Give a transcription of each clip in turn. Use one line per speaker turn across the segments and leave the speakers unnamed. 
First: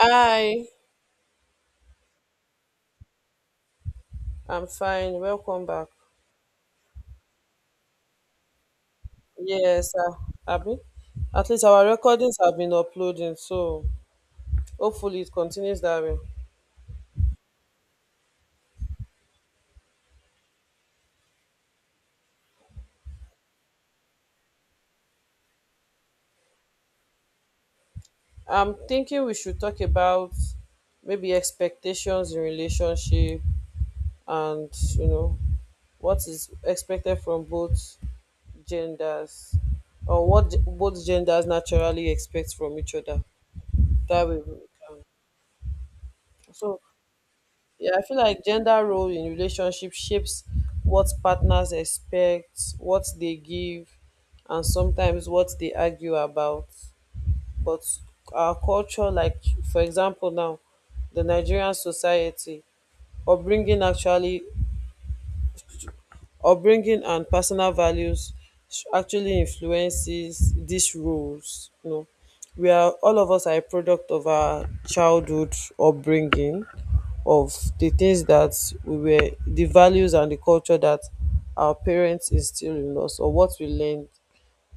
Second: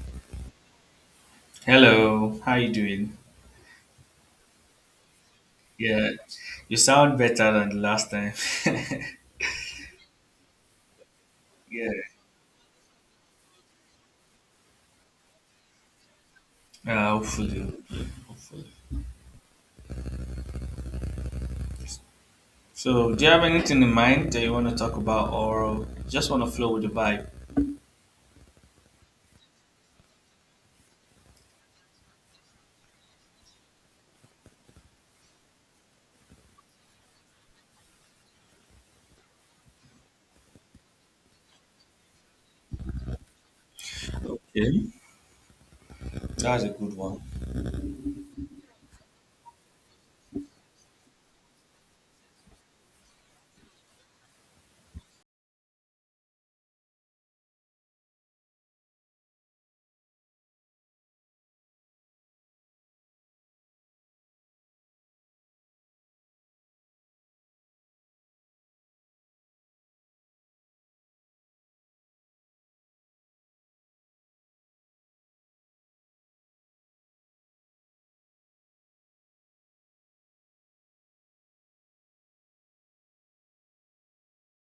Hi,
Hello, how you doing?
I'm fine. Welcome back.
Yeah, you sound better than the last time.
Yes, Abby. At least our
Yeah,
recordings have been uploading, so hopefully it continues that way.
hopefully, hopefully, hopefully. So, do you have anything in mind that you want to talk about, or just want to flow with the vibe?
I'm thinking we should talk about maybe expectations in relationship and, you know, what is expected from both genders or both genders naturally expect from each other. That way, we
Okay,
can.
that's a
So,
good one.
Yeah, I feel like gender role in relationship shapes what partners expect, what they give, and sometimes what they argue about. But our culture, like for example now, the Nigerian society, upbringing actually upbringing and personal values actually influences these roles. You know, we are all of us are a product of our childhood upbringing, of the things that we were, the values and the culture that our parents instill in us, or what we learned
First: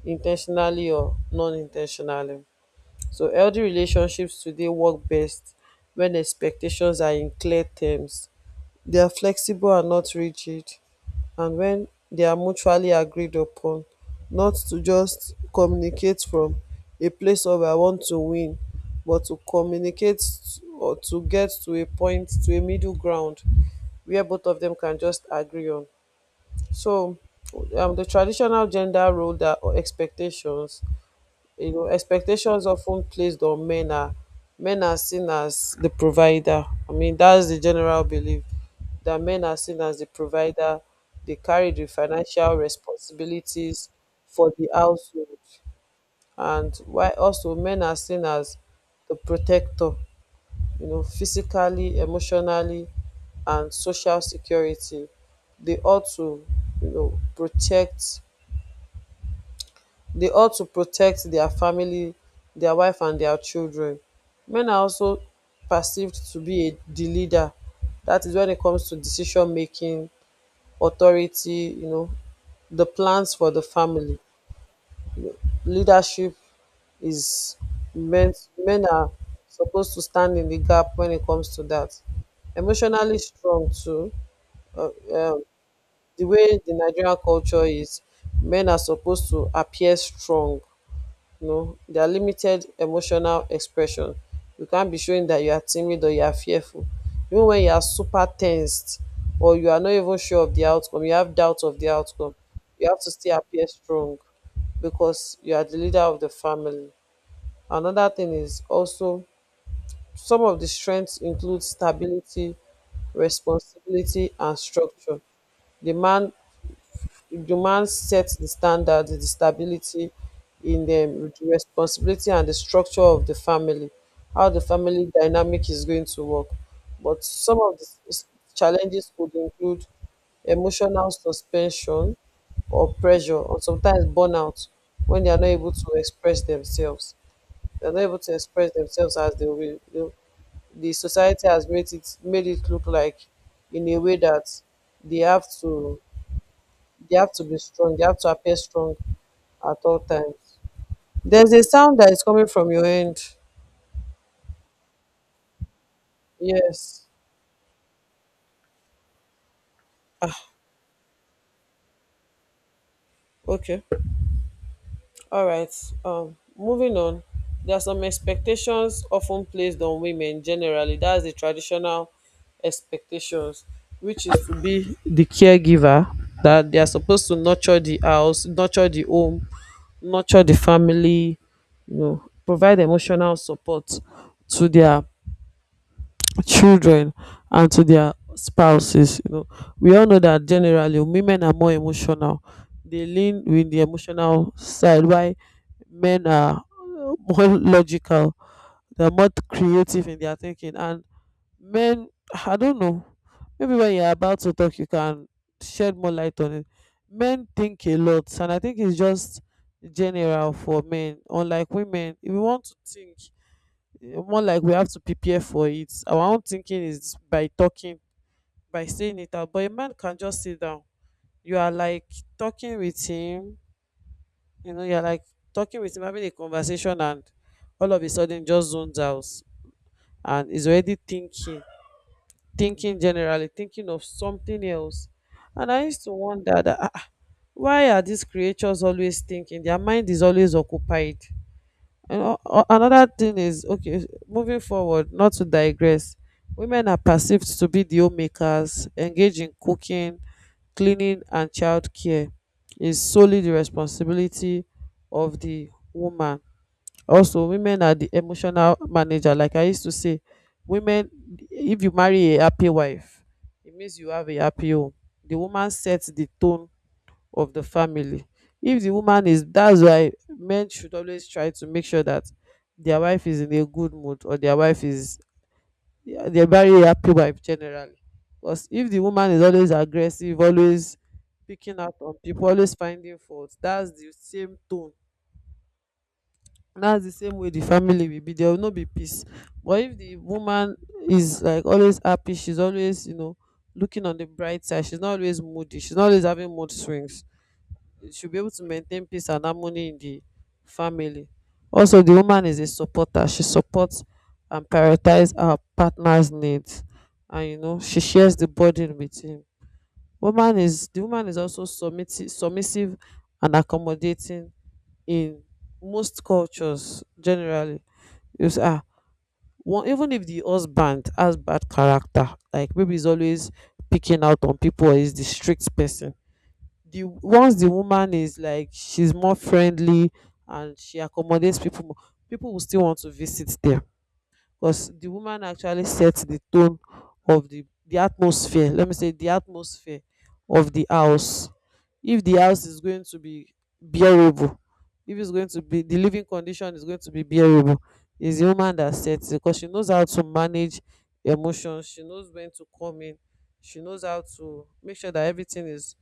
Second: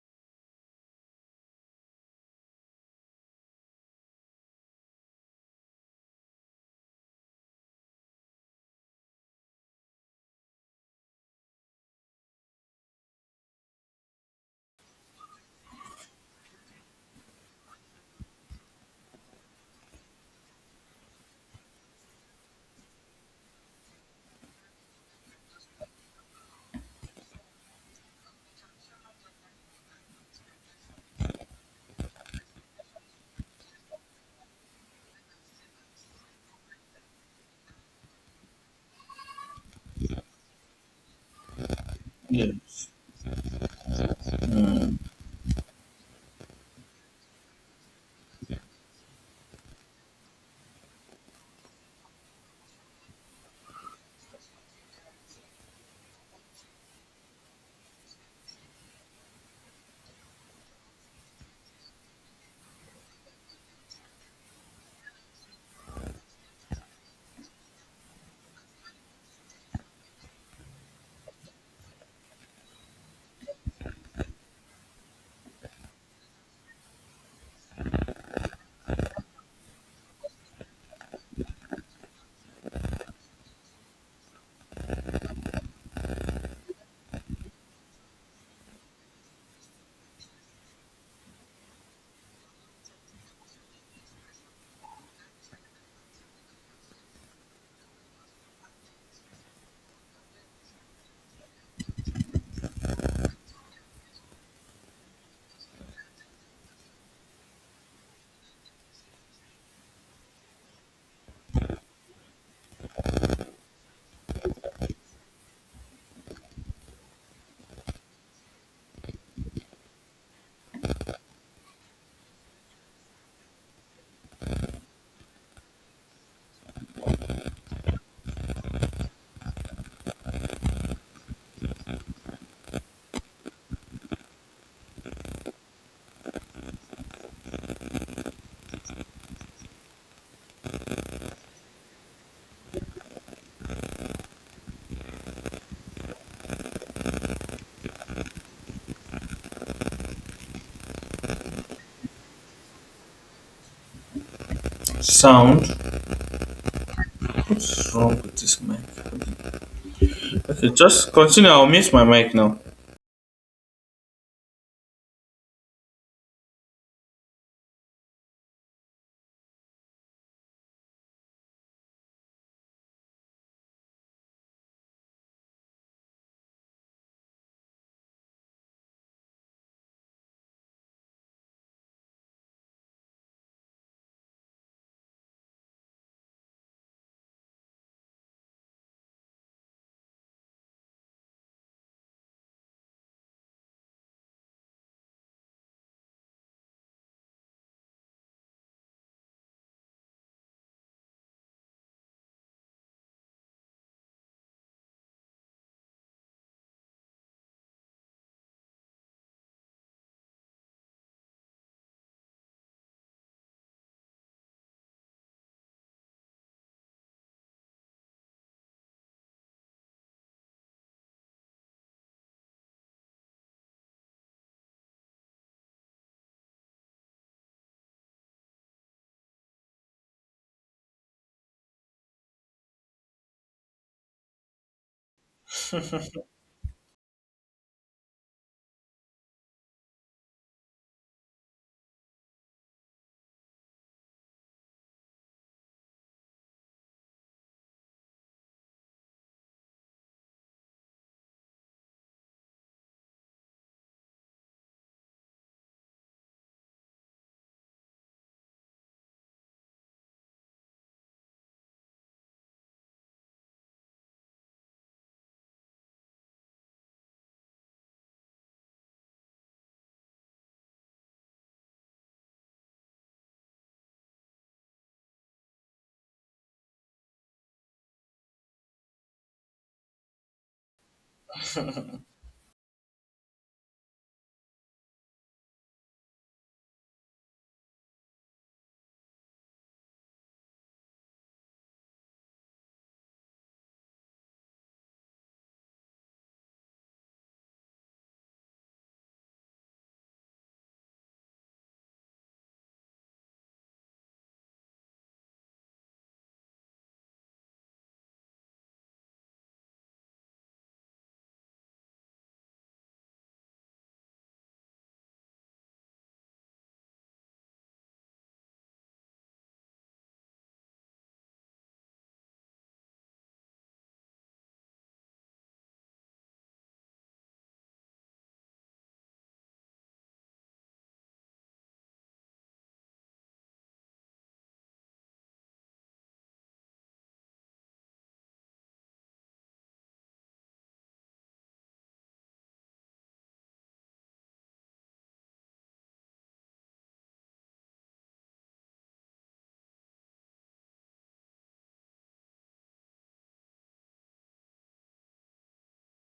intentionally or non-intentionally. So healthy relationships today work best when expectations are in clear terms, they are flexible and not rigid, and when they are mutually agreed upon, not to just communicate from a place of I want to win, but to communicate or to get to a point, to a middle ground where both of them can just agree on. So, the traditional gender role that or expectations, you know, expectations often placed on men are, men are seen as the provider. I mean, that's the general belief that men are seen as the provider. They carry the
Yeah,
financial responsibilities for the household, and why also men are seen as the protector. You know, physically, emotionally, and social security. They ought to, you know, protect, they ought to protect their family, their wife and their children. Men are also perceived to be a, the leader. That is when it comes to decision making, authority, you know, the plans for the family. Leadership is men. Men are supposed to stand in the gap when it comes to that. Emotionally strong too. Uh, um, The way the nigerian culture is, men are supposed to appear strong, you know, their limited emotional expression. You can't be showing that you are timid or you are fearful. Even when you are super tensed or you are not even sure of the outcome, you have doubt of the outcome, you have to still appear strong because you are the leader of the family. Another thing is also some of the strengths include stability, responsibility, and structure. The man Juman sets the standard, the stability in the responsibility and the structure of the family, how the family dynamic is going to work. But some of the challenges could include emotional suspension or pressure, or sometimes burnout when they are not able to express themselves. They are not able to express themselves as they will. The society has made it look like in a way that they have to they have to be strong. They have to appear strong at all times. There's a sound that is coming from your end.
sound.
Yes.
What's wrong with this mic?
Ah,
Okay, just continue. I'll mute my mic now.
okay. All right. Moving on. There are some expectations often placed on women generally. That's the traditional expectations, which is to be the caregiver, that they are supposed to nurture the house, nurture the home, nurture the family, you know, provide emotional support to their children and to their spouses. You know, we all know that generally women are more emotional. They lean with the emotional side, while men are more logical. They're more creative in their thinking, and men, I don't know. Maybe when you're about to talk, you can shed more light on it. Men think a lot, and I think it's just general for men. Unlike women, if you want to think, more like we have to prepare for it, our own thinking is by talking, by saying it out, but a man can just sit down. You are like talking with him, you know, you're like talking with him, having a conversation, and all of a sudden just zones out and is already thinking, thinking generally, thinking of something else. And I used to wonder that, why are these creatures always thinking, their mind is always occupied? And another thing is, okay, moving forward, not to digress, women are perceived to be the homemakers, engaged in cooking, cleaning, and childcare is solely the responsibility of the woman. Also, women are the emotional manager. Like I used to say, women, if you marry a happy wife, it means you have a happy home. The woman sets the tone of the family. If the woman is, that's why men should always try to make sure that their wife is in a good mood, or their wife is, yeah, they're very happy wife generally, because if the woman is always aggressive, always picking out on people, always finding fault, that's the same tone, that's the same way the family will be, there will not be peace. But if the woman is like always happy, she's always, you know, looking on the bright side, she's not always moody, she's not always having mood swings, should be able to maintain peace and harmony in the family. Also, the woman is a supporter. She supports and prioritizes her partner's needs, and you know she shares the burden with him. Woman is the woman is also submissive, submissive and accommodating in most cultures generally. You see, ah, one, even if the husband has bad character, like maybe he's always picking out on people, or he's the strict person, the once the woman is like, she's more friendly and she accommodates people more, people will still want to visit there, because the woman actually sets the tone of the atmosphere, let me say the atmosphere of the house. If the house is going to be bearable, if it's going to be, the living condition is going to be bearable, is the woman that sets it, because she knows how to manage emotions, she knows when to come in, she knows how to make sure that everything is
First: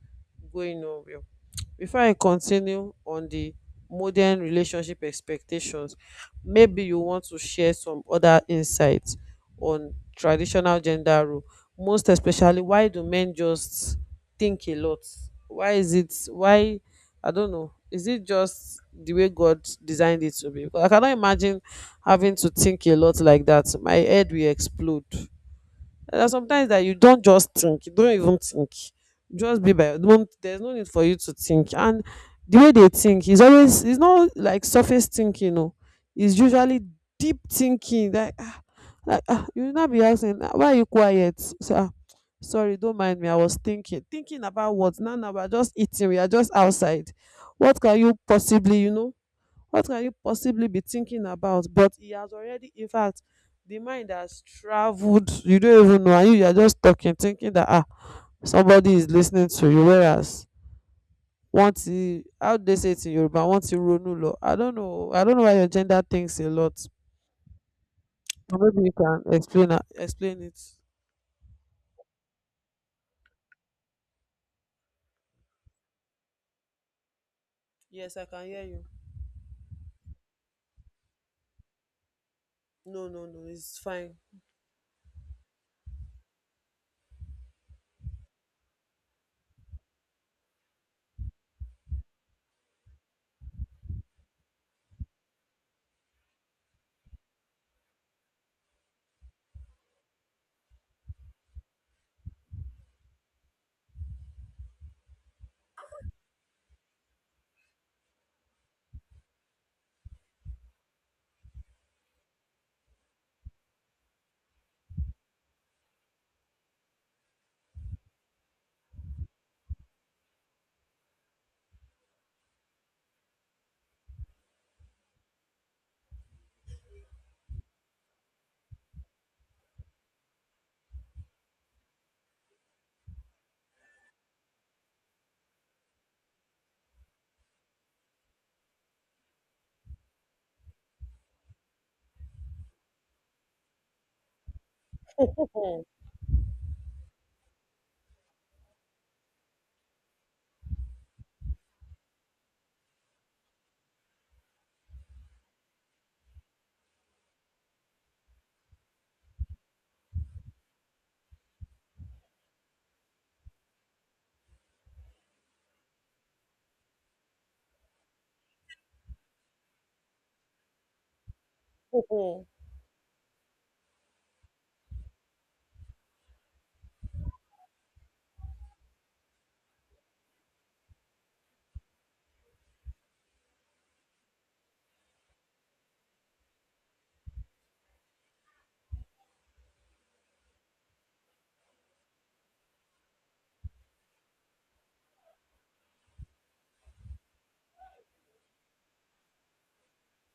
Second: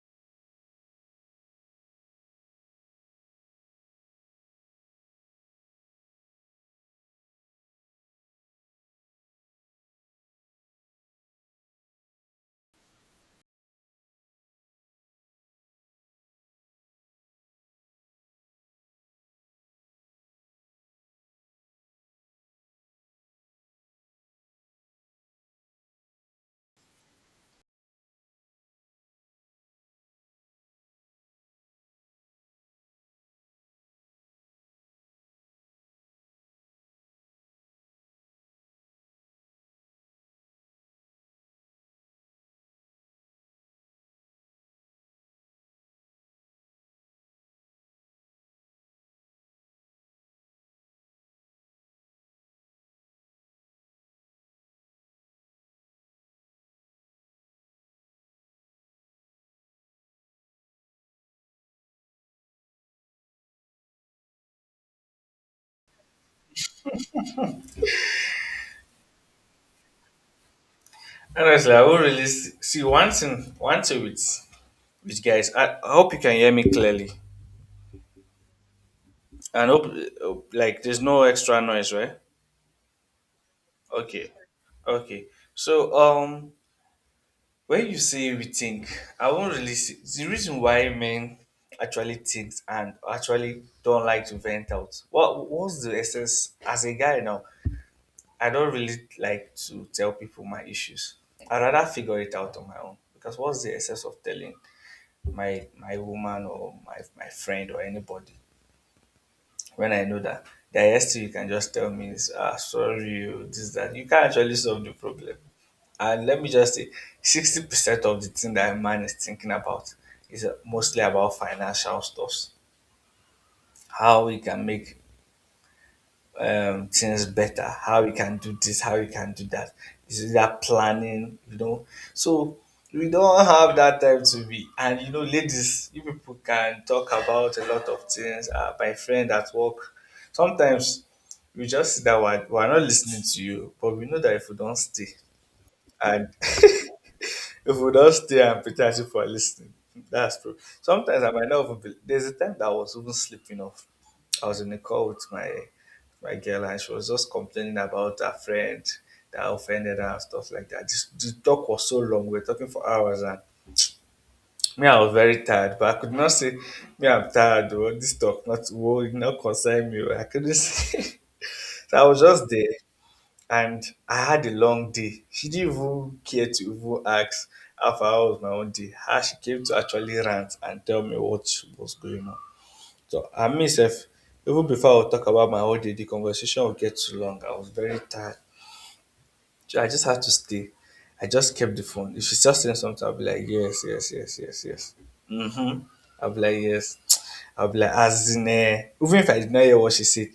going on well. Before I continue on the modern relationship expectations, maybe you want to share some other insights on traditional gender role, most especially why do men just think a lot. Why is it, why, I don't know, is it just the way God designed it to be? Because I cannot imagine having to think a lot like that, my head will explode. There are sometimes that you don't just think, you don't even think, just be by, no, there's no need for you to think. And the way they think is always, it's not like surface thinking, no, it's usually deep thinking, like ah, like ah, you will not be asking, "Ah, why are you quiet?" So, ah, sorry, don't mind me, I was thinking. Thinking about what? Now, now we are just eating, we are just outside, what can you possibly, you know, what can you possibly be thinking about? But he has already, in fact, the mind has traveled. You don't even know, and you are just talking, thinking that ah, somebody is listening to you. Whereas, once you, how do they say it in Yoruba, once you ronu lo, I don't know why your gender thinks a lot. But maybe you can explain, explain it.
Honestly, I will really see once in once a week. Which guys, I hope you can hear me clearly,
Yes, I can hear you.
and hope like there's no extra noise, right?
No, no, no, it's fine.
Okay. Okay. So when you say we think, I won't really see the reason why men actually think and actually don't like to vent out. What's the essence as a guy now? I don't really like to tell people my issues. I'd rather figure it out on my own. Because what's the essence of telling my woman or my friend or anybody when I know that the are still you can just tell me, is, ah, sorry, oh, this, that. You can't actually solve the problem. And let me just say, 60% of the thing that a man is thinking about is mostly about financial stuffs. How he can make things better, how you can do this, how you can do that. This is that planning, you know. So we don't have that time to be. And you know, ladies, you people can talk about a lot of things. My friend at work, sometimes we just see that we're not listening to you, but we know that if we don't stay and if we don't stay and pretend you for listening, that's true. Sometimes I might not even be, there's a time that I was even sleeping off. I was in a call with my girl and she was just complaining about her friend that offended her and stuff like that. This the talk was so long, we were talking for hours and me, I was very tired, but I could not say me I'm tired oh! This talk not will not concern me. Oh." I couldn't say so I was just there and I had a long day. She didn't even care to even ask how far was my own day. How she came to actually rant and tell me what was going on. So I myself, even before I would talk about my whole day, the conversation would get too long. I was very tired. So I just had to stay. I just kept the phone. If she's just saying something, I'll be like, yes, yes, yes, yes, yes. Mm-hmm. I'll be like, yes. I'll be like, as in, eh, even if I did not hear what she said,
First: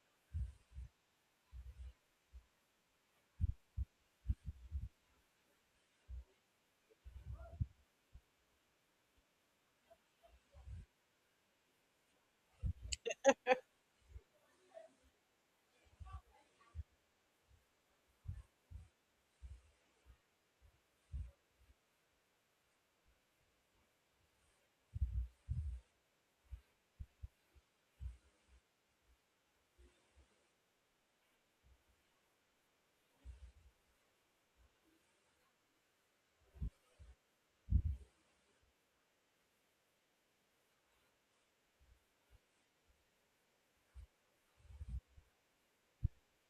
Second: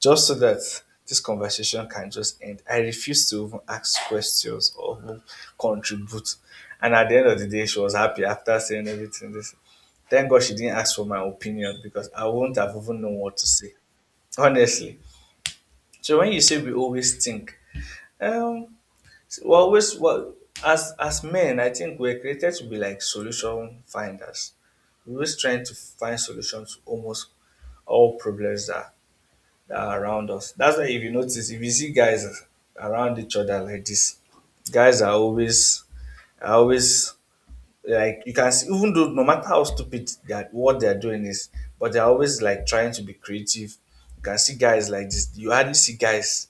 just so that this conversation can just end. I refused to even ask questions or even contribute. And at the end of the day, she was happy after saying everything. This. Thank God she didn't ask for my opinion because I wouldn't have even known what to say. Honestly. So when you say we always think, um, well, always well as men, I think we're created to be like solution finders. We're always trying to find solutions to almost all problems that are around us. That's why if you notice, if you see guys around each other like this, guys are always like you can see even though no matter how stupid that what they're doing is, but they're always like trying to be creative. You can see guys like this, you hardly see guys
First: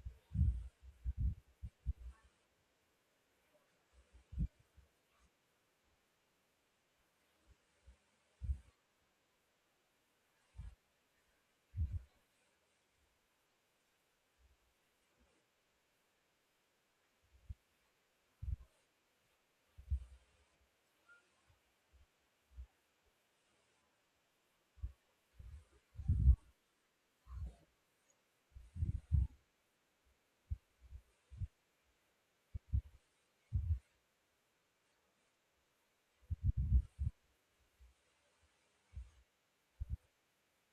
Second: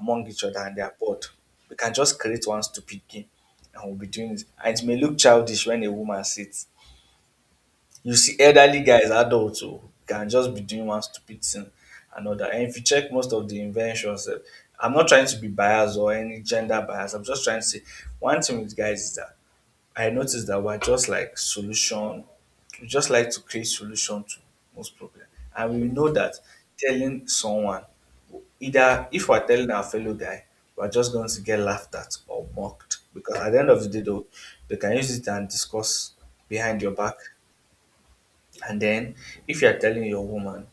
among each other and they're bored. We can just create one stupid game and we'll be doing it, and it may look childish. When a woman sits you see elderly guys, adults who can just be doing one stupid thing another. And if you check most of the inventions, eh, I'm not trying to be biased or any gender bias, I'm just trying to say one thing with guys is that I noticed that we're just like solution. We just like to create solution to most problem, and we know that telling someone, either if we're telling our fellow guy, we're just going to get laughed at or mocked because at the end of the day, though, they can use it and discuss behind your back. And then if you're telling your woman,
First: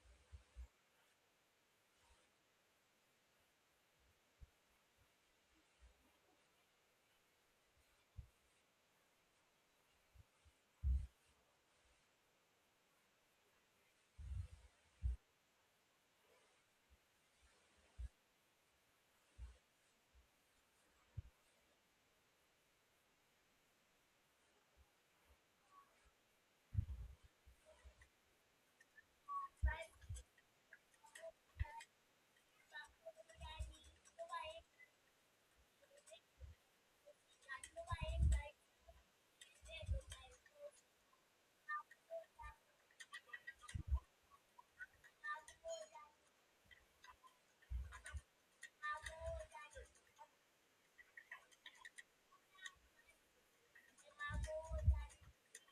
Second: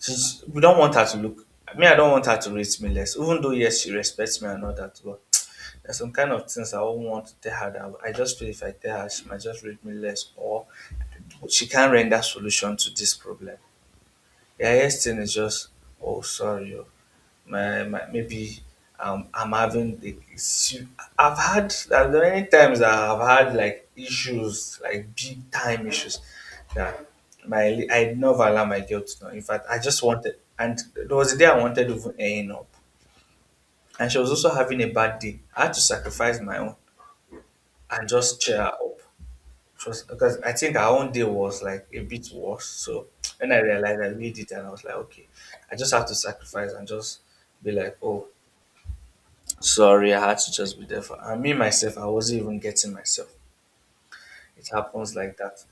she's we don't want her to look I mean, I don't want her to rate me less. Even though yes, she respects me and all that, but there's some kind of things I won't want to tell her that I just feel if I tell her she might just rate me less or she can't render solution to this problem. The highest thing is just, oh, sorry, oh, my maybe I'm having the issue. I've had there are many times that I've had like issues, like big time issues that my I never allow my girl to know. In fact, I just wanted, and there was a day I wanted to even end up, and she was also having a bad day. I had to sacrifice my own and just cheer her up. Trust because I think our own day was like a bit worse. So when I realized I need it and I was like, okay, I just have to sacrifice and just be like, oh, sorry, I had to just be there for and me myself, I wasn't even getting myself. It happens like that.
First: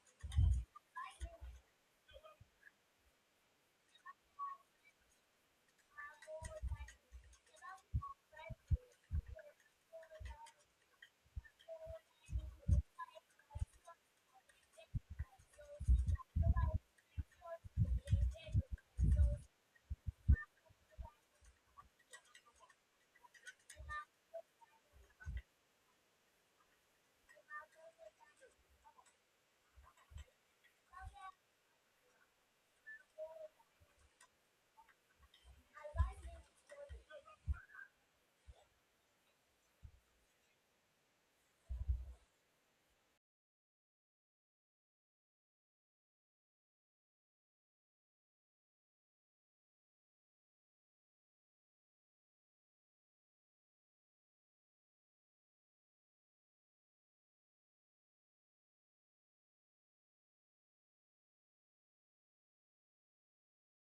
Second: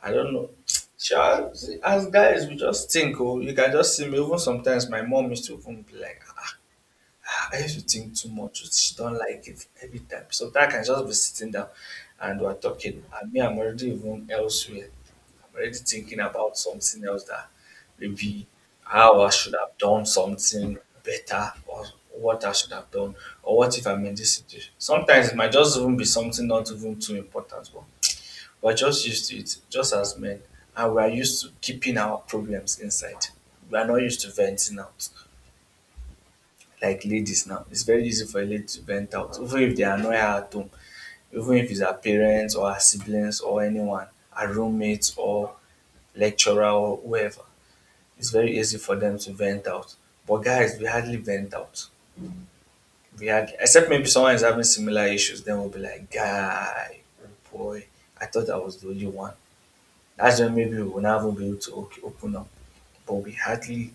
I don't know. Sure, as guys, we just think, oh, you can just see me. Even sometimes my mom used to even be like, ah, I used to think too much. She don't like it every time. Sometimes I can just be sitting down and we're talking, and me, I'm already even elsewhere. I'm already thinking about something else that maybe how I should have done something better or what I should have done or what if I'm in this situation. Sometimes it might just even be something not even too important, but we're just used to it, just as men. And we are used to keeping our problems inside. We are not used to venting out like ladies now, it's very easy for a lady to vent out, even if they annoy her at home, even if it's her parents or her siblings or anyone, her roommates or lecturer or whoever. It's very easy for them to vent out. But guys, we hardly vent out. We hardly, except maybe someone is having similar issues, then we'll be like, guy, oh boy, I thought I was the only one. That's when maybe we will never be able to okay, open up. But we hardly,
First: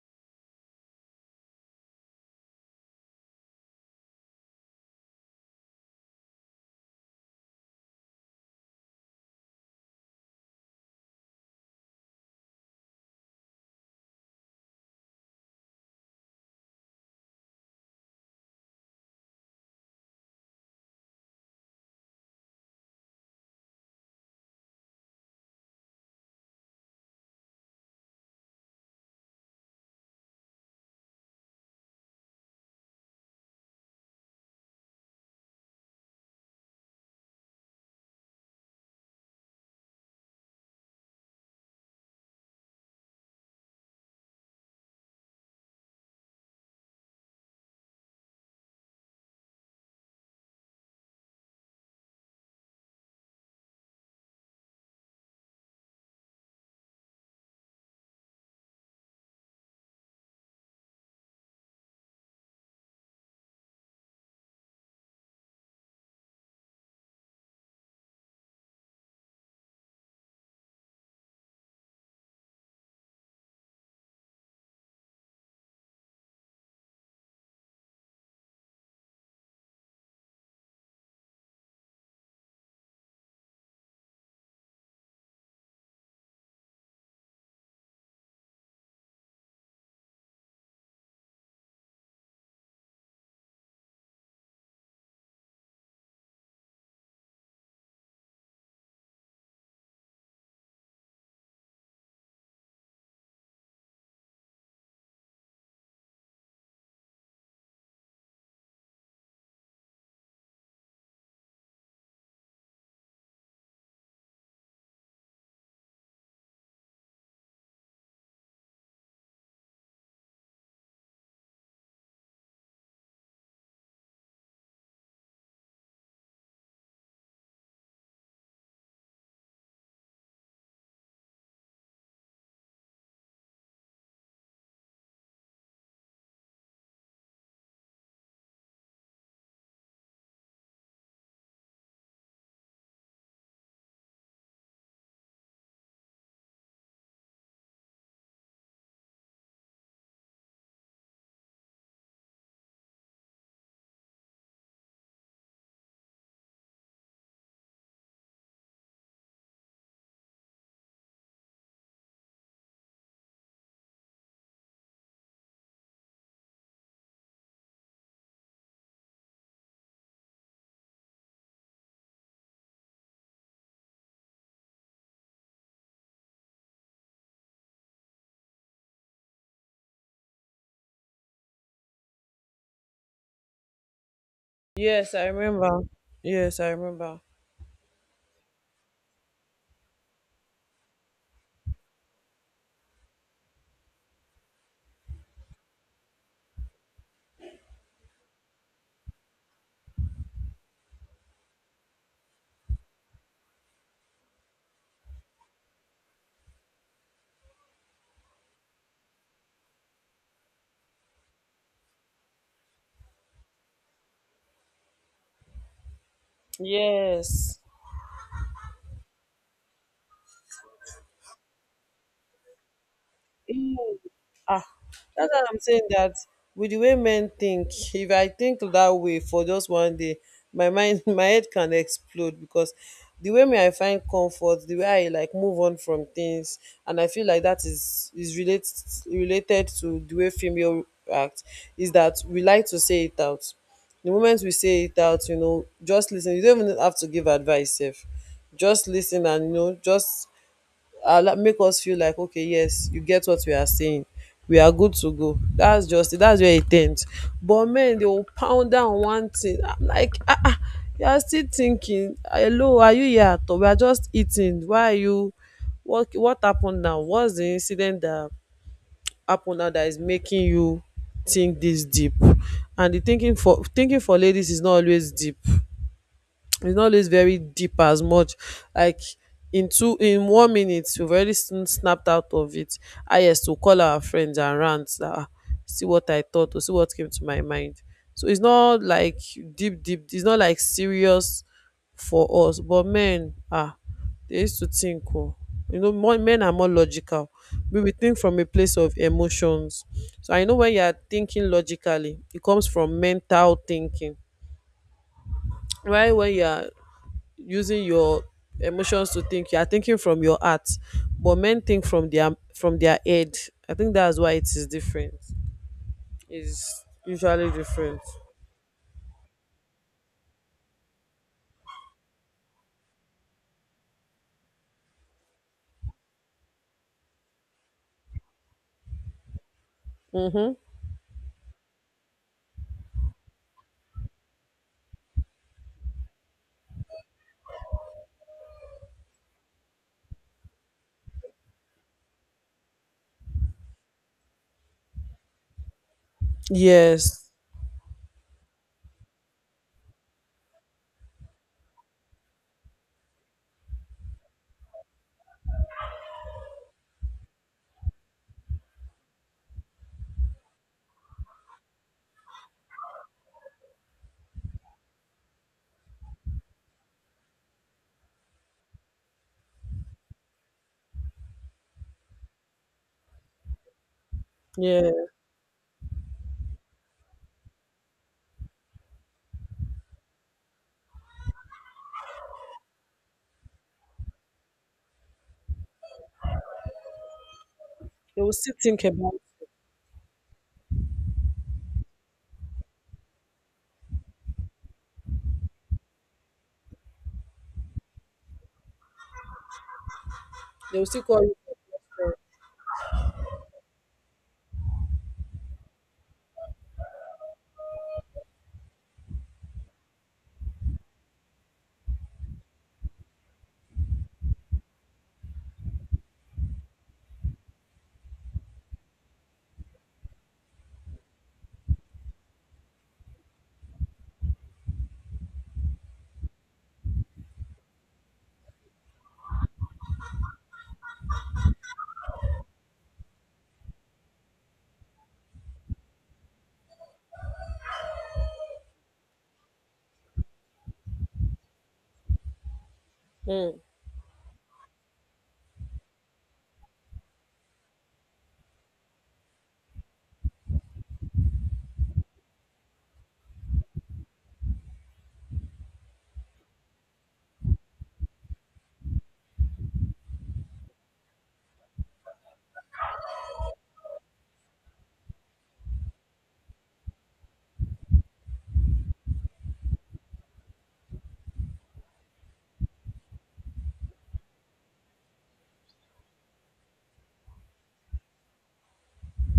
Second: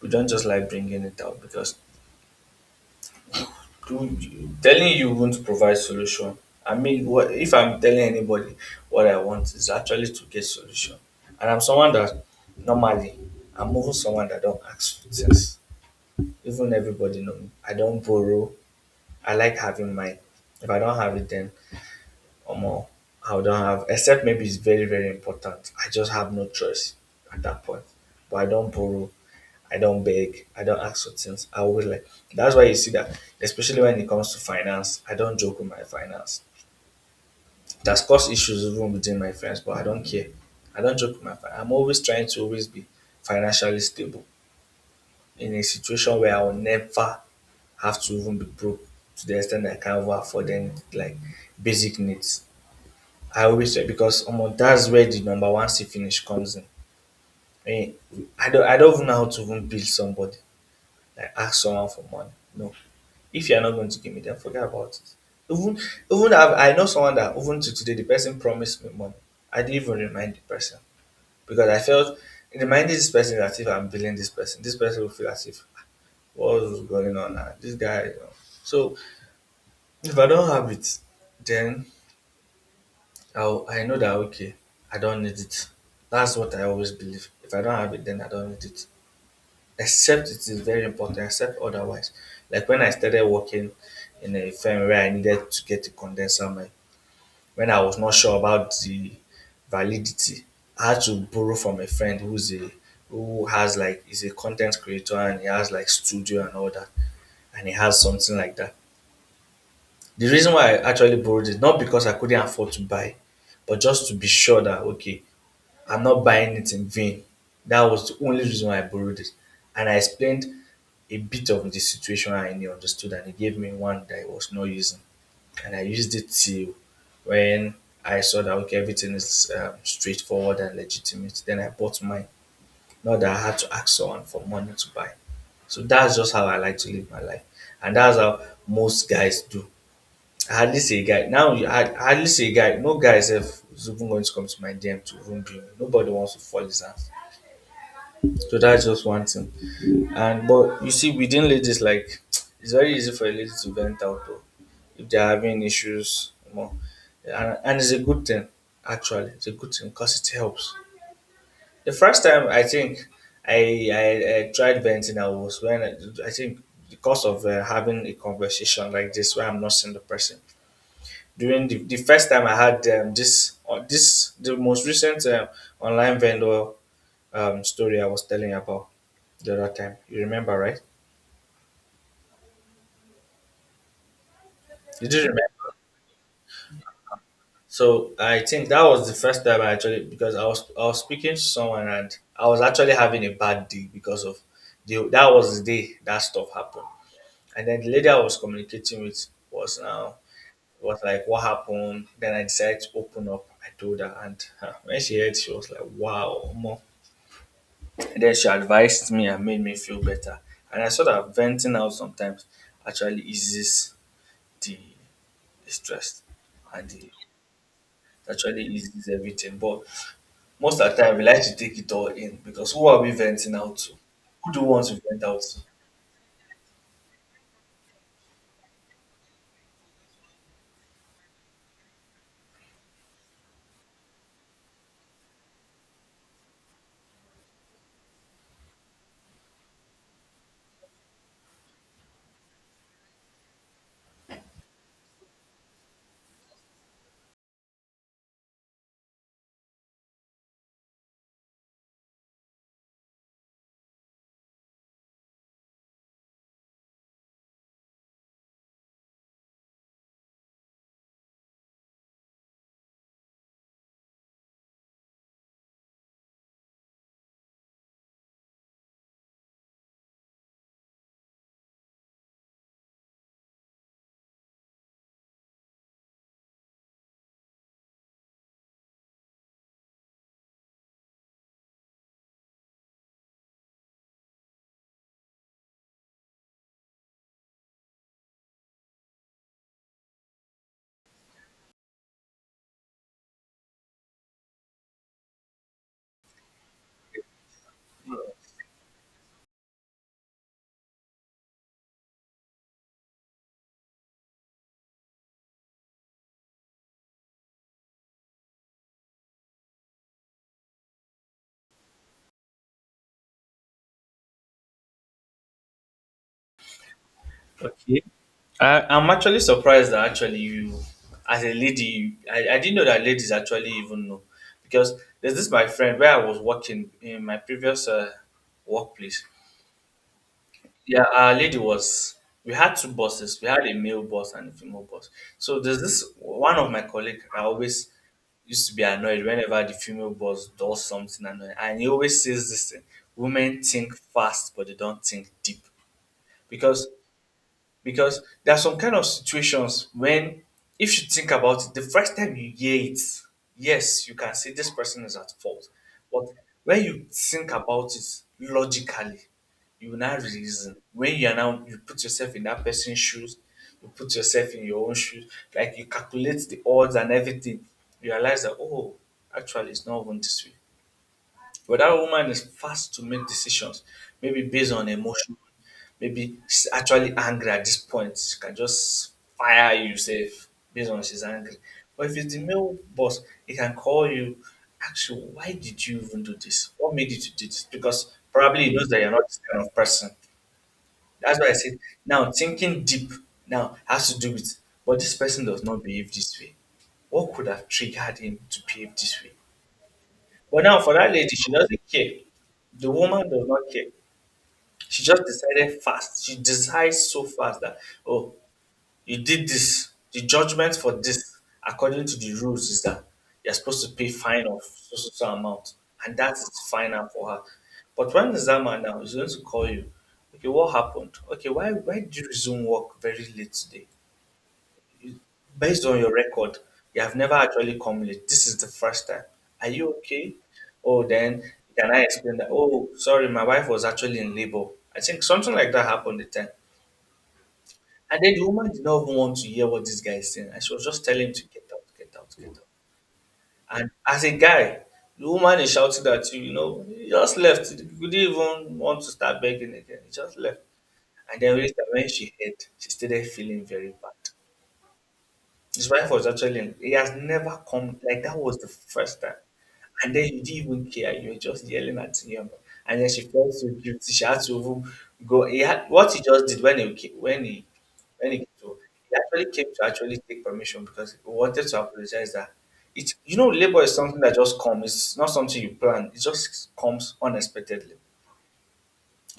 we don't just like bringing it out because do telling you won't provide solution. I mean, what if I'm telling anybody what I want is actually to get solution, and I'm someone that normally I'm also someone that don't ask for things. Even everybody know me. I don't borrow. I like having mine. If I don't have it, then or more, I don't have. Except maybe it's very very important. I just have no choice at that point. But I don't borrow. I don't beg. I don't ask for things. I always like that's why you see that, especially when it comes to finance, I don't joke with my finance. That's caused issues even within my friends, but I don't care. I don't joke with my finance. I'm always trying to always be financially stable in a situation where I will never have to even be broke to the extent that I can't even afford any like basic needs. I always say because that's where the number one see finish comes in. I mean, I don't even know how to even build somebody, like ask someone for money. No. If you're not going to give me, then forget about it. Even even I know someone that even to today the person promised me money. I didn't even remind the person because I felt reminding this person that if I'm billing this person will feel as if "Ah, what was going on now? This guy, you know. So if I don't have it, then I'll, I know that okay, I don't need it. That's what I always believe. If I don't have it, then I don't need it. Except it is very important, except otherwise. Like when I started working in a firm where I needed to get a condenser mic, when I was not sure about the validity, I had to borrow from a friend who's a who has like is a content creator and he has like studio and all that, and he has something like that. The reason why I actually borrowed it not because I couldn't afford to buy, but just to be sure that okay, I'm not buying it in vain. That was the only reason why I borrowed it. And I explained a bit of the situation and he understood and he gave me one that I was not using. And I used it till when I saw that okay, everything is straightforward and legitimate. Then I bought mine. Not that I had to ask someone for money to buy. So that's just how I like to live my life. And that's how most guys do. I hardly see a guy. Now you- I hardly see a guy. No guy is even going to come to my DM to room me. Nobody wants to fall his hands. So that's just one thing. And but you see, within ladies, like it's very easy for a lady to vent out though, if they're having issues more, and it's a good thing. Actually, it's a good thing because it helps. The first time I think I tried venting, I was when I think because of having a conversation like this where I'm not seeing the person. During the first time I had this the most recent online vendor story I was telling you about the other time. You remember, right? You
Yes,
do
I
remember.
remember. Yes, I remember.
So I think that was the first time I actually because I was speaking to someone and I was actually having a bad day because of the that was the day that stuff happened. And then the lady I was communicating with was like, "What happened?" Then I decided to open up. I told her, and when she heard, she was like, "Wow, more." And then she advised me and made me feel better. And I saw that venting out sometimes actually eases the stress and the
Yes.
actually eases everything. But most of the time, we like to take it all in because who are we venting
Mm.
out to? Who do
Ah,
we want to vent
that's
out
what I'm
to?
saying, that with the way men think, if I think that way for just one day, my mind, my head can explode, because the way me I find comfort, the way I like move on from things, and I feel like that is related, related to the way female act, is that we like to say it out. The moment we say it out, you know, just listen. You don't even have to give advice. If just listen, and just allow, make us feel like, okay, yes, you get what we are saying. We are good to go. That's just it. That's your intent. But men, they will pound down one thing. I'm like, ah, ah, you are still thinking. Hello, are you here at all? We are just eating. Why are you, what happened now? What's the incident that happened now that is making you think this deep? And the thinking for ladies is not always deep. It's not always very deep as much, like, in one minute we've already snapped out of it. I highest to call our friends and rant that, "Ah, see what I thought, or see what came to my mind." So it's not like deep deep, it's not like serious for us. But men, they used to think, oh, more, men are more logical. We will think from a place of emotions. So I know, when you are thinking logically, it comes from mental thinking, right? When you are using your emotions to think, you are thinking from your heart. But men think from their head. I think that's why it is different. It's usually different.
Okay. I'm actually surprised that actually you, as a lady, I didn't know that ladies actually even know. Because there's this my friend where I was working in my previous workplace.
Mm-hmm.
Yeah, our lady was. We had two bosses. We had a male boss and a female boss. So there's this one of my colleague. I always used to be annoyed whenever the female boss does something annoying, and he always says this thing: women think fast, but they don't think deep. Because
Yes,
because there are some kind of situations when if you think about it the first time you hear it, yes, you can say this person is at fault, but when you think about it logically, you will now reason when you are now you put yourself in that person's shoes, you put yourself in your own shoes, like you calculate the odds and everything, you realize that oh, actually it's not even this way. But that woman is fast to make decisions, maybe based on
yeah,
emotion, maybe she's actually angry at this point. She can just fire you, say, based on she's angry. But if it's the male boss, he can call you, ask you, why did you even do this? What made you to do this? Because
they will still
probably he
think
knows that you're
about,
not this kind of person. That's why I said, now thinking deep now has to do with, but this person does not behave this way. What could have triggered him to behave this way? But
they
now
will
for
still
that
call you
lady, she doesn't care.
for.
The woman does not care. She just decided fast. She decides so fast that, oh, you did this. The judgment for this, according to the rules, is that you're supposed to pay fine of so so so amount. And that is final for her. But when the Zama now is going to call you, okay, what happened? Okay, why did you resume work very late today? Based on your record, you have never actually come late. This is the first time. Are you okay? Oh, then can I explain that? Oh, sorry, my wife was actually in labor. I think something like that happened the time. And then the woman did not even want to hear what this guy is saying. And she was just telling him to get out, get out, get out.
Mm.
And as a guy, the woman is shouting at you, you know, he just left. You didn't even want to start begging again. He just left. And then later, when she heard, she started feeling very bad. His wife was actually, in, he has never come, like that was the first time. And then you didn't even care, you were just yelling at him. And then she felt so guilty. She had to even go. He had what he just did when he came to he actually came to actually take permission because he wanted to apologize that it, you know, labor is something that just comes. It's not something you plan. It just comes unexpectedly.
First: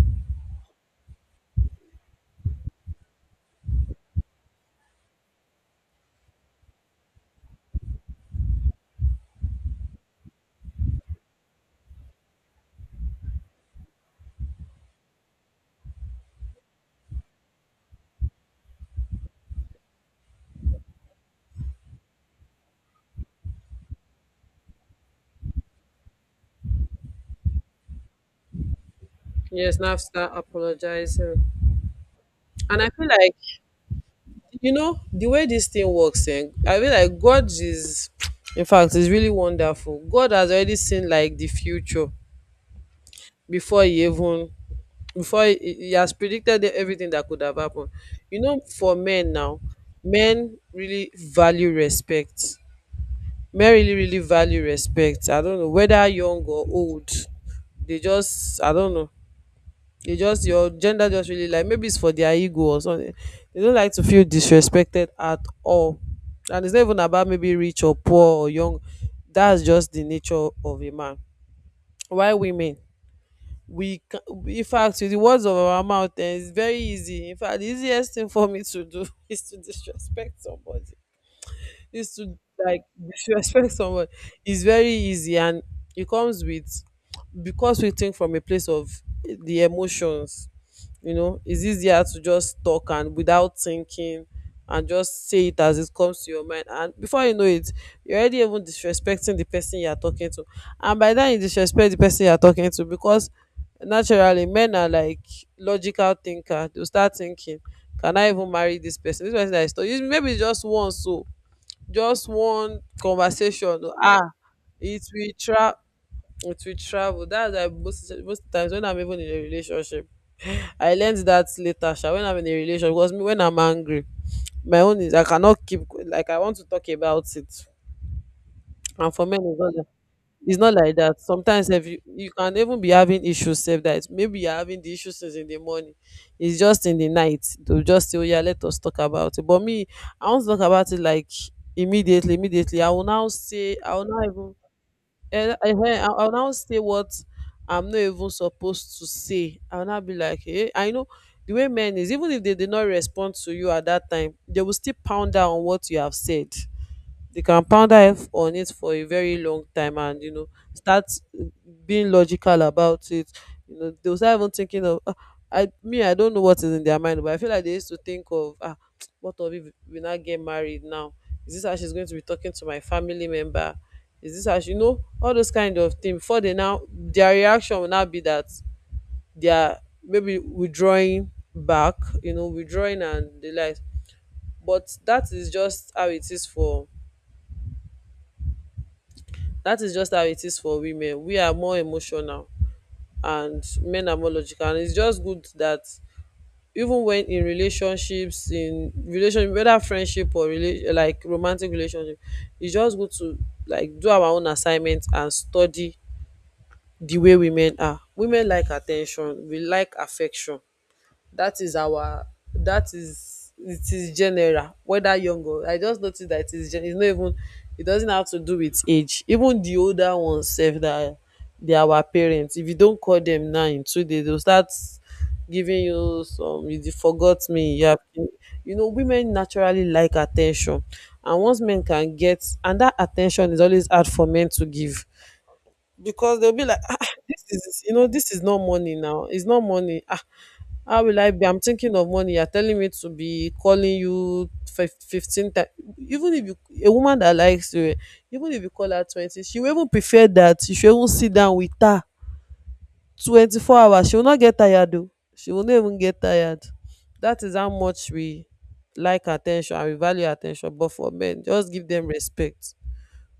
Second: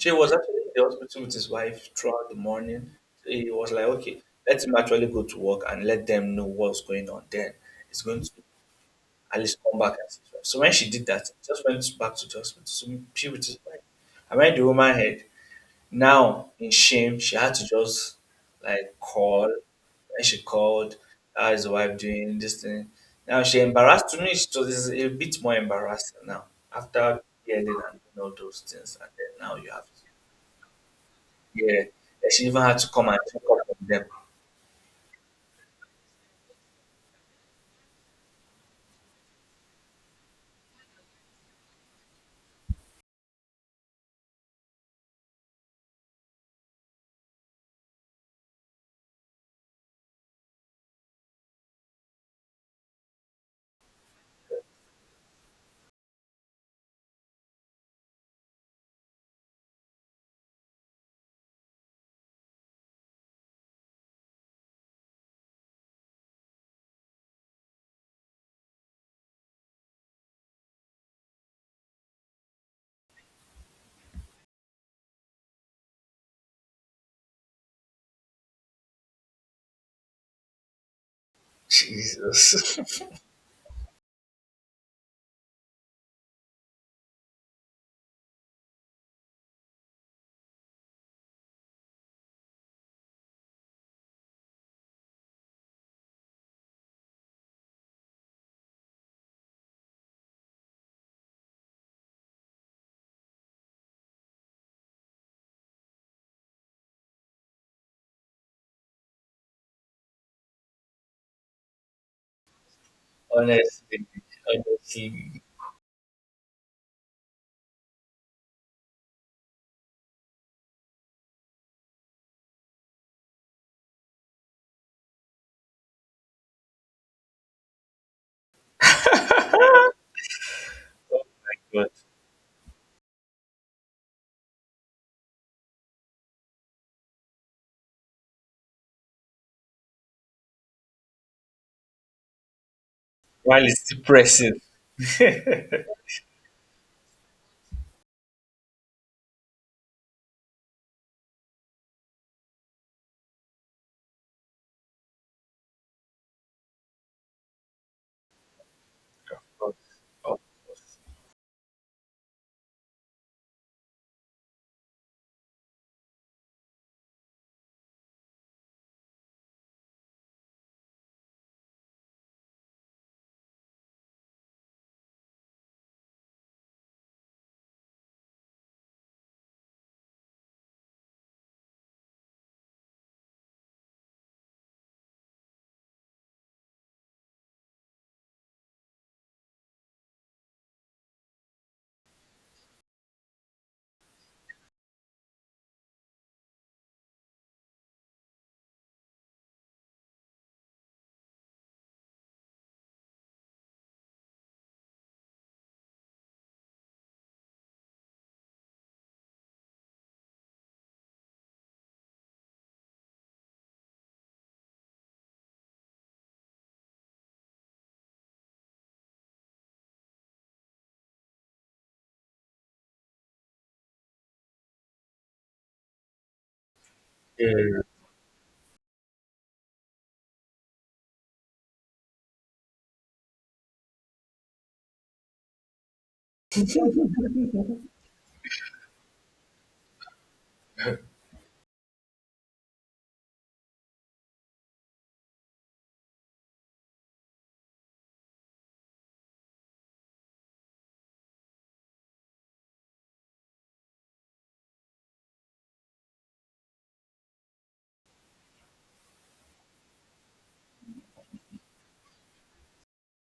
She was actually in the hospital with his wife throughout the morning. He was like, okay, let him actually go to work and let them know what's going on. Then he's going to at least come back and see his wife." So when she did that, he just went back to the hospital. So she with his wife. And when the woman heard, now in shame, she had to just like call. And she called, how is the wife doing? This thing. Now she embarrassed to me. So this is a bit more embarrassing now after yelling and doing all those things. And then now you
Yes,
have to
now start apologizing.
yeah, and she even had
And I
to
feel
come and
like,
check up on them.
the way this thing works. And I feel like God is, in fact, is really wonderful. God has already seen, like, the future, before he even before he has predicted everything that could have happened. For men now, men really value respect. Men really, really value respect. I don't know whether young or old. They just, I don't know. They just, your gender just really like, maybe it's for their ego or something. They don't like to feel disrespected at all. And it's not even about maybe rich or poor or young. That's just the nature of a man. Why women? We can, in fact, with the words of our mouth, it's very easy. In fact, the easiest thing for me to do is to disrespect somebody, is to, like,
Jesus,
disrespect someone, is very easy. And it comes with, because we think from a place of the emotions. It's easier to just talk and without thinking, and just say it as it comes to your mind, and before you know it, you're already even disrespecting the person you're talking to. And by then, you disrespect the person you're talking to, because naturally men are, like, logical thinker. They'll start thinking, can I even marry this person? This person that is talking, maybe it's just once, so just one conversation.
honestly,
Ah, it will
honestly,
tra it will travel. That's why most times when I'm even in a relationship, I learned that later sha. When I'm in a relationship, because me, when I'm angry, my own is I cannot keep, like, I want to talk about it. And for men, it's not like that.
oh
Sometimes if
God,
you can even be having issues, save that, maybe you're having the issues since in the morning. It's just in the night, they'll just say, oh, yeah, let us talk about it. But me, I want to talk about it, like, immediately. Immediately I will now
while
say,
it's
I will now
depressing.
even I will now say what I'm not even supposed to say. I will now be like, hey, I know, the way men is, even if they did not respond to you at that time, they will still pound down on what you have said. They can ponder on it for a very long time. And start, uh, being logical about it. They'll start even thinking of, ah, I don't know what is in their mind. But I feel like they used to think of, ah, what of if we now get married now? Is this how she's going to be talking to my family member? Is this how she, all those kind of things, before they now, their reaction will now be that they are maybe withdrawing back, withdrawing and the like. But that is just how it is for women. We are more emotional and men are more logical. And it's just good that even when in relationship, whether friendship or like romantic relationship, it's just good to, like, do our own assignment and study the way women are. Women like attention, we like affection. That is it is general, whether young or. I just notice that it is it's not even, it doesn't have to do with age. Even the older ones sef, that they are our parents, if you don't call them now in 2 days, they will start giving you some, you dey forgot me, you
Okay,
have. Women naturally like attention. And once men can get, and that attention is always hard for men to give, because they'll be like, ah, ah, this is not money now. It's not money. Ah, how will I be? I'm thinking of money. You're telling me to be calling you 15 times. Even if you, a woman that likes you, even if you call her 20, she will even prefer that. You should even sit down with her 24 hours. She will not get tired, though. She will not even get tired. That is how much we like attention and we value attention. But for men, just give them respect.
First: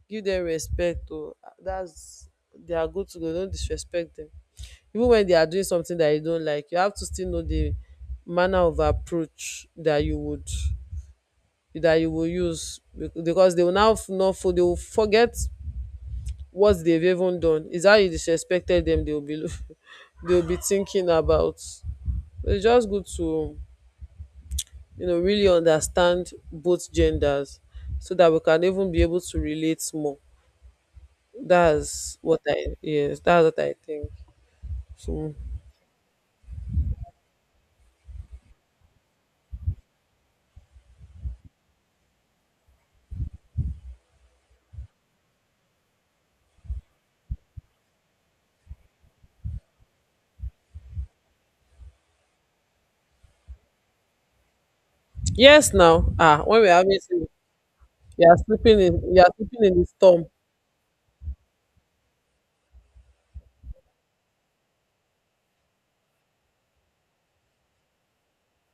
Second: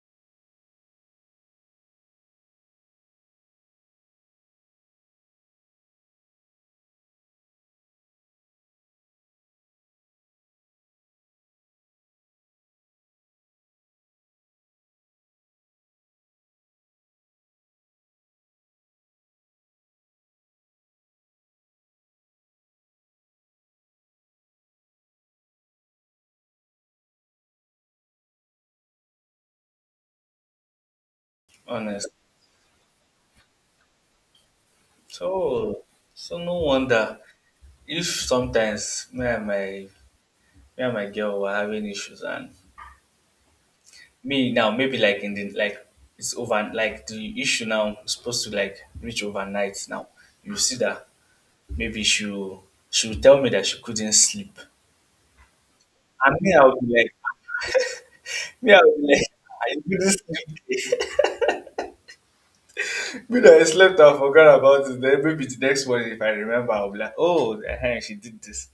Give them respect. Oh, that's they are good to go. Don't disrespect them, even when they are doing something that you don't like. You have to still know the manner of approach that you would that you will use, because they will now not for, they will forget. What they've even done is how you disrespected them. They will be they will be thinking about. So it's just good to, really understand both genders, so that we can even be able to relate more.
honest.
That's what I Yes, that's what I think. So
So, so no wonder if sometimes me and my girl were having issues, and me now maybe like in the like it's over like the issue now is supposed to like reach overnight now. You see that maybe she will tell me that she couldn't sleep.
yes now.
I
Ah,
mean,
when
I
we're
would be
having
like,
sleep,
me, I was
you
like,
are sleeping in
I
the
did not
storm.
sleep. Me that I slept and forgot about it. Then maybe the next morning, if I remember, I'll be like, oh, eh, she did this.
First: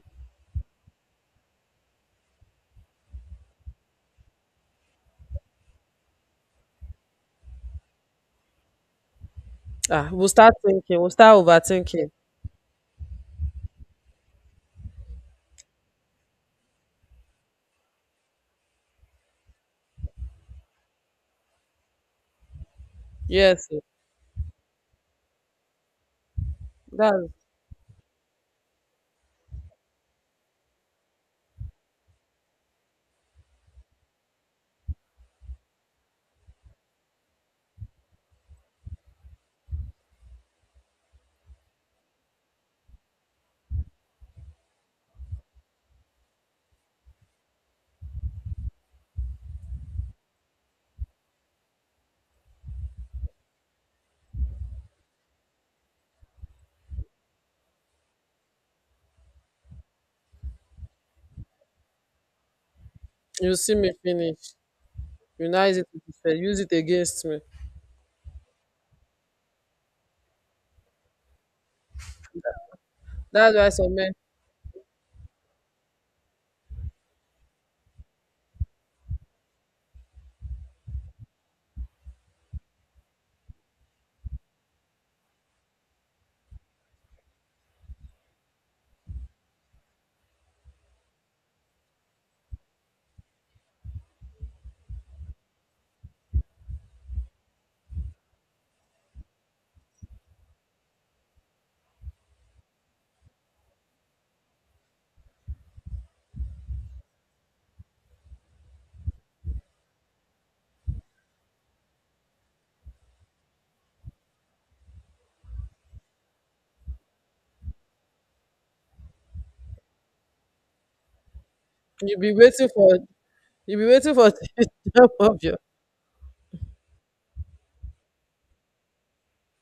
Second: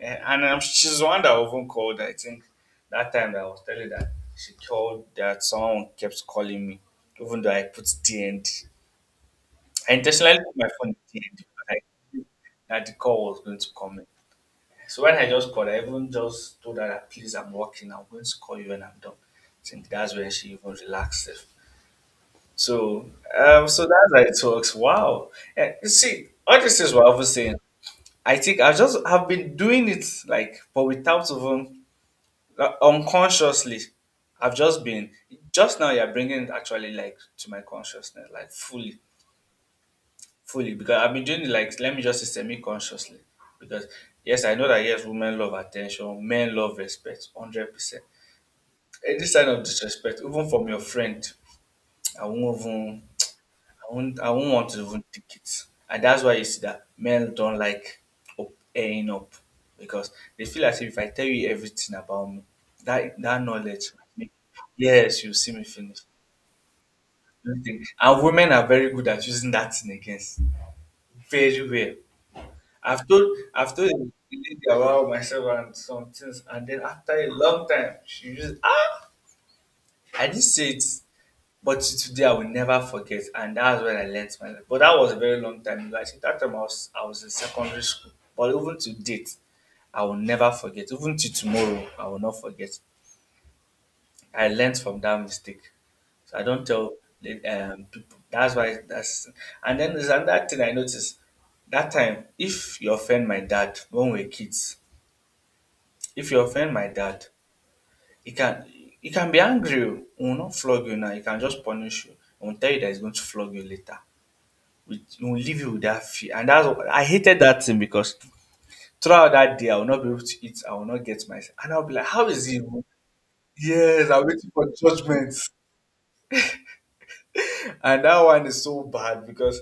Eh, and she's the one that often called, I think, that time that I was telling that she told that someone kept calling me, even though I put DND. I
Ah, we'll
intentionally
start
put my phone in
thinking, we'll start
DND because I
overthinking.
knew that the call was going to come in. So when I just called, I even just told her that, please, I'm working. I'm going to call you when I'm done. I think that's when she even relaxed. So,
Yes, sir.
so that's how it works. Wow. And you see, all these things we're always
That's
saying, I think I just have been doing it like, but without even like, unconsciously. I've just been just now. You're bringing it actually like to my consciousness, like fully, fully. Because I've been doing it like let me just say semi consciously. Because yes, I know that yes, women love attention, men love respect, 100%. Any sign of disrespect, even from your friend, I won't even I won't want to even take it. And that's why you see that men don't like airing up because they feel as if I tell you everything about me, that
you see
knowledge
me
might make
finish.
yes, you
You
see me
now use it to
finish.
defend, use it against me.
Don't think- And women are very good at using that thing against. Very well. I've told
That's why
I've told
some
a
men,
lady about myself and some things and then after a long time she used ah I didn't say it. But till today I will never forget, and that's when I learnt my lesson. But that was a very long time ago. I think that time I was in secondary school. But even to date, I will never forget. Even to tomorrow, I will not forget. I learnt from that mistake. So I don't tell people. That's why that's. And then there's another thing I noticed. That time, if you offend my dad when we were kids, if you offend my dad, he can he can be angry. Oh. He will not flog you now. He can just punish you. He will tell you that he's going to flog you later. It will leave you with that fear. And that's what- I hated that thing because throughout that day I will not be able to eat. I will not get my and I'll be like,
you
how
be
is it?
waiting for you be
Yes,
waiting
I'm
for
waiting for
the job
judgment.
of your,
And that one is so bad because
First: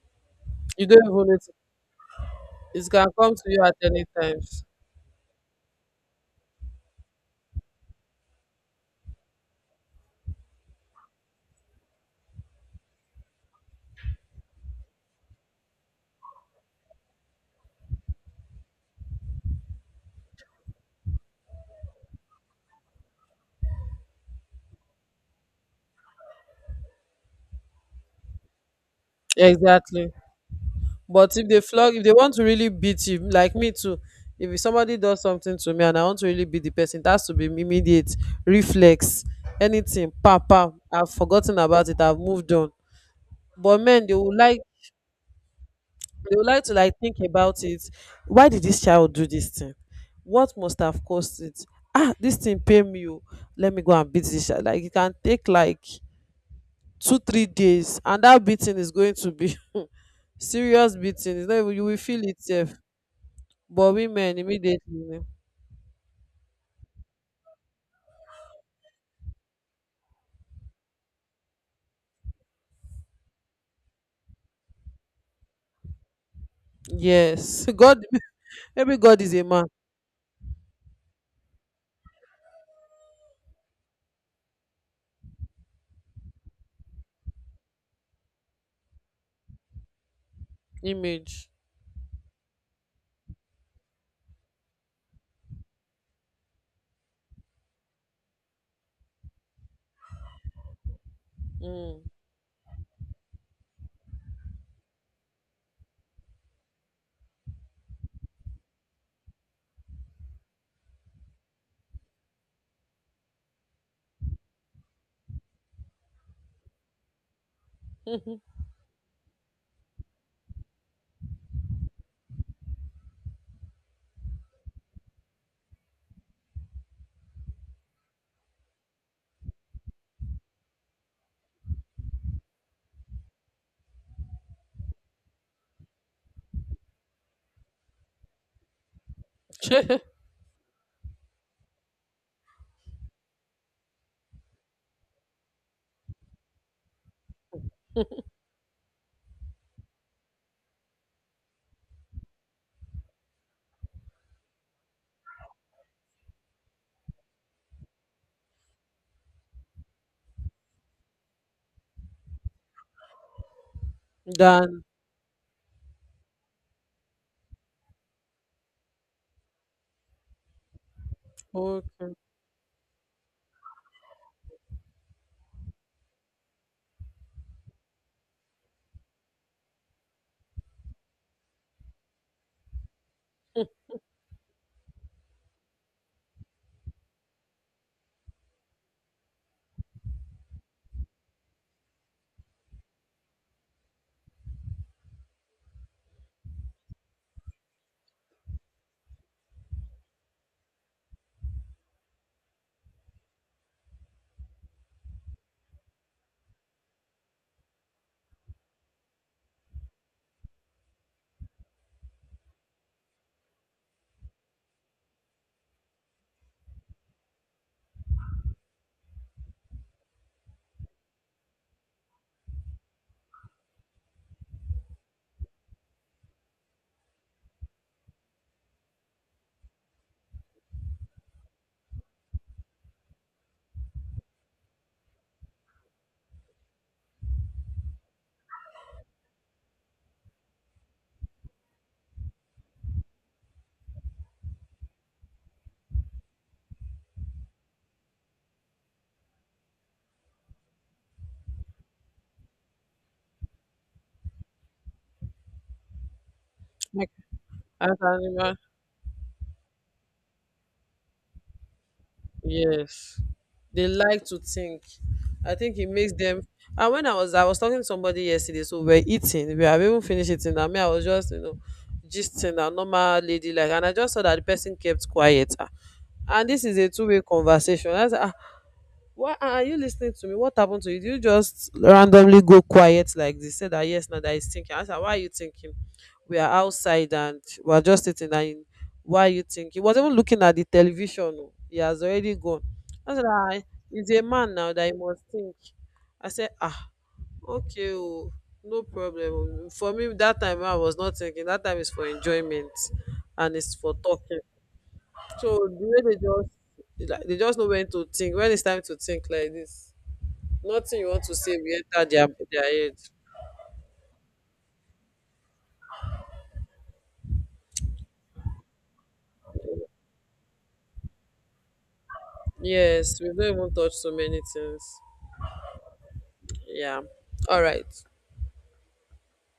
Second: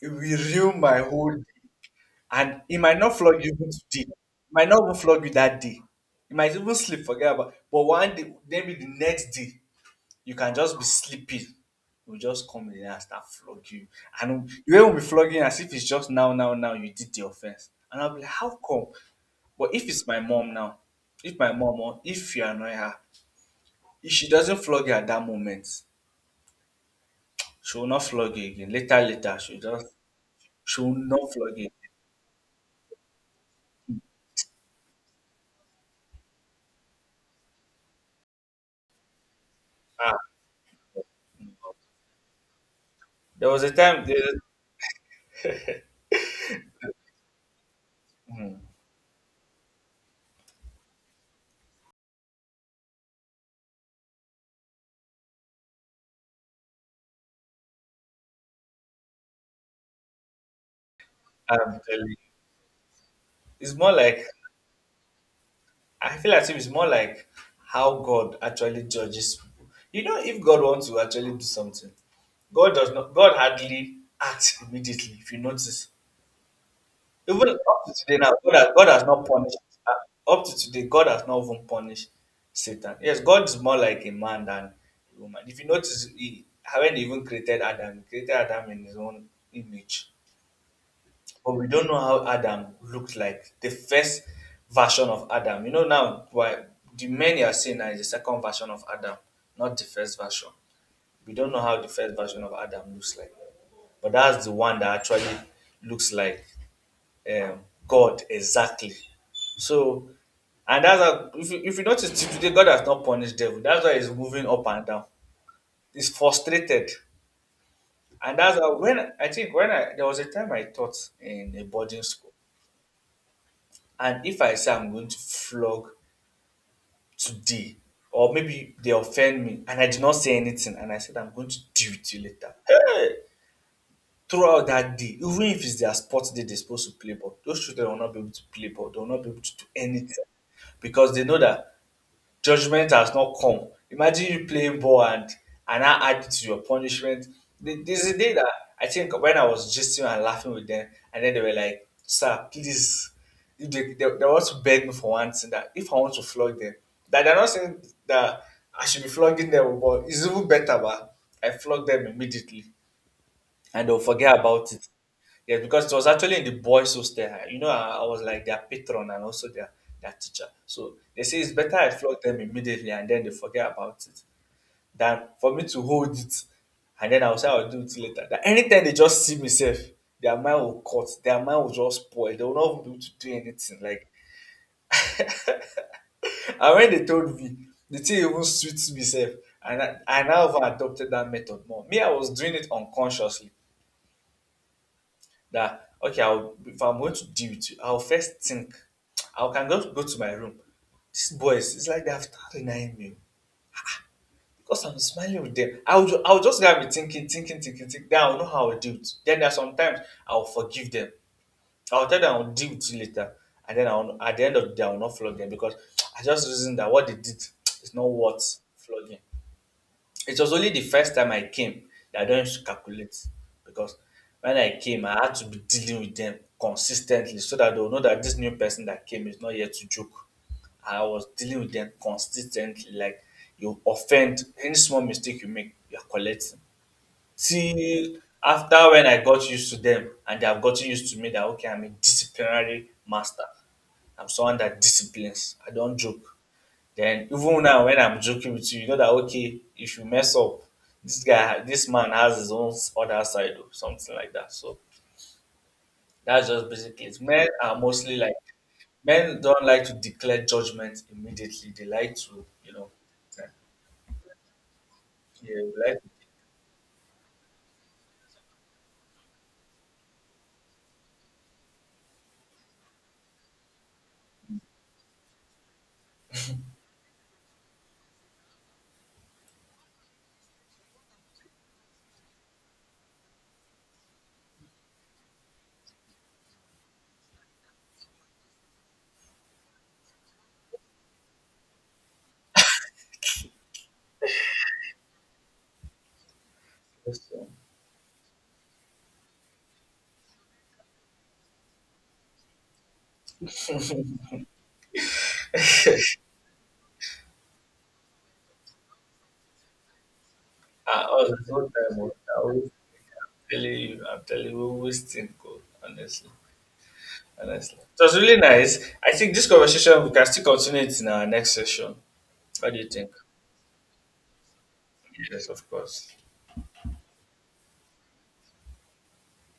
it will ruin
you
my
don't even
whole
need to,
day. And it
it
might
can
not
come to
flog you
you
even
at any
today. It
times.
might not even flog you that day. You might even sleep, forget about. But one day, maybe the next day, you can just be sleeping, will just come in there and start flogging you. And you won't be flogging as if it's just now, now, now you did the offense. And I'll be like, how come? But if it's my mom now, if my mom or if you annoy her, if she doesn't flog you at that moment, she will not flog you again. Later, later,
Exactly.
she will not
But if
flog
they
you.
flog, if they want to really beat you, like me too, if somebody does something to me and I want to really beat the person, it has to be immediate reflex, anything,
Ah,
pam pam. I've forgotten about it. I've moved on.
there was a
But
time
men,
there.
they would like to, like, think about it. Why did
hmm,
this child do this thing? What must have caused it? Ah, this thing pain me. Oh. Let me go and beat this child. Like, it can take like 2 or 3 days, and that beating is going to be serious beating. It's not
I'm
even, you will
telling you,
feel it. Sef.
it's more
But
like
women immediately.
I feel as if it's more like how God actually judges people. You know, if God wants to actually do something, God does not. God hardly acts immediately. If you notice, even
Yes,
up to
God.
today now, God has, God
Maybe
has
God
not
is a
punished.
man
Up to today, God has not even punished Satan. Yes, God is more like a man than a woman. If you notice, he haven't even created Adam. He created Adam in his own image,
image.
but we don't know how Adam looked like, the first version of Adam. You know now why the men you are seeing now is the second version of Adam, not the first version. We don't know how the
Mm.
first version of Adam looks like, but that's the one that actually looks like um, God exactly. So, and that's how, if you notice till today, God has not punished devil. That's why he's moving up and down. He's frustrated, and that's how when I think when I there was a time I taught in a boarding school. And if I say I'm going to flog today, or maybe they offend me and I did not say anything and I said I'm going to deal with you later. Hey! Throughout that day, even if it's their sports day they're supposed to play ball, those children will not be able to play ball. They will not be able to do anything because they know that judgment has not come. Imagine you playing ball and I add it to your punishment. There's a day that I think when I was gisting and laughing with them, and then they were like, "Sir, please." If they want to beg me for one thing that if I want to flog them, that they're not saying that I should be flogging them, but it's even better, but I flog them immediately and they'll forget about
Than
it. Yeah. Because it was actually in the boys' hostel. You know, I was like their patron and also their teacher. So they say it's better I
okay,
flog them immediately and then they forget about it than for me to hold it and then I'll say I'll do it later. That anytime they just see me self, their mind will cut, their mind will just spoil. They will not be able to do anything. Like and when they told me, the thing even suits me self. And I now have adopted that method more. Me, I was doing it unconsciously that okay, I'll if I'm going to deal with you I'll first think I can just go to my room. These boys, it's like they have started denying me because I'm smiling with them, I'll just gotta be thinking thinking thinking thinking, then I'll know how I'll deal with. Then there are sometimes I'll forgive them, I'll tell them I'll deal with you later, and then I'll at the end of the day I'll not flog them because I just reason that what they did is not worth flogging. It was only the first time I came that I don't used to calculate, because when I came, I had to be dealing with them consistently so that they'll know that this new person that came is not here to joke. I was dealing with them consistently. Like you offend any small mistake you make, you're collecting. Till after when I got used to them and they have gotten used to me that okay, I'm a disciplinary master. I'm someone that disciplines. I don't joke. Then even now when I'm joking with you, you know that okay if you mess up, this man has his own other side or something like that. So that's just basically
like,
it.
as animal,
Men don't like to declare judgment immediately. They like to,
yes,
uh,
they like to think.
yeah,
I think it
they like to
makes them. And I was talking to somebody yesterday. So we're eating. We have even finished eating. I mean, I was just, gisting a normal lady, like. And I just saw that the person kept quiet. Ah. And this is a two-way conversation. That's, ah, why are you listening to me? What happened to you? Did you just randomly go quiet like this? Said that, yes, now that is thinking. I said, why are you thinking? We are outside and we are just sitting, and why are you thinking? He was even looking at the television. Oh. He has already gone. I said, ah, he's a man now, that he must think. I said, ah,
declare some.
okay, oh, no problem. Oh, for me, that time I was not thinking. That time is for enjoyment and it's for talking. So the way they just, like, they just know when to think, when it's time to think like this. Nothing
Ah,
you want
all
to
the
say,
whole
we
time,
enter
oh, I
their
always
head.
I'm telling you we always think, oh, honestly, honestly. It was really nice. I think this conversation we can still continue it in our next session. What do you think?
Yes, we don't even touch so many things.
Yes, of course.
Yeah. All right.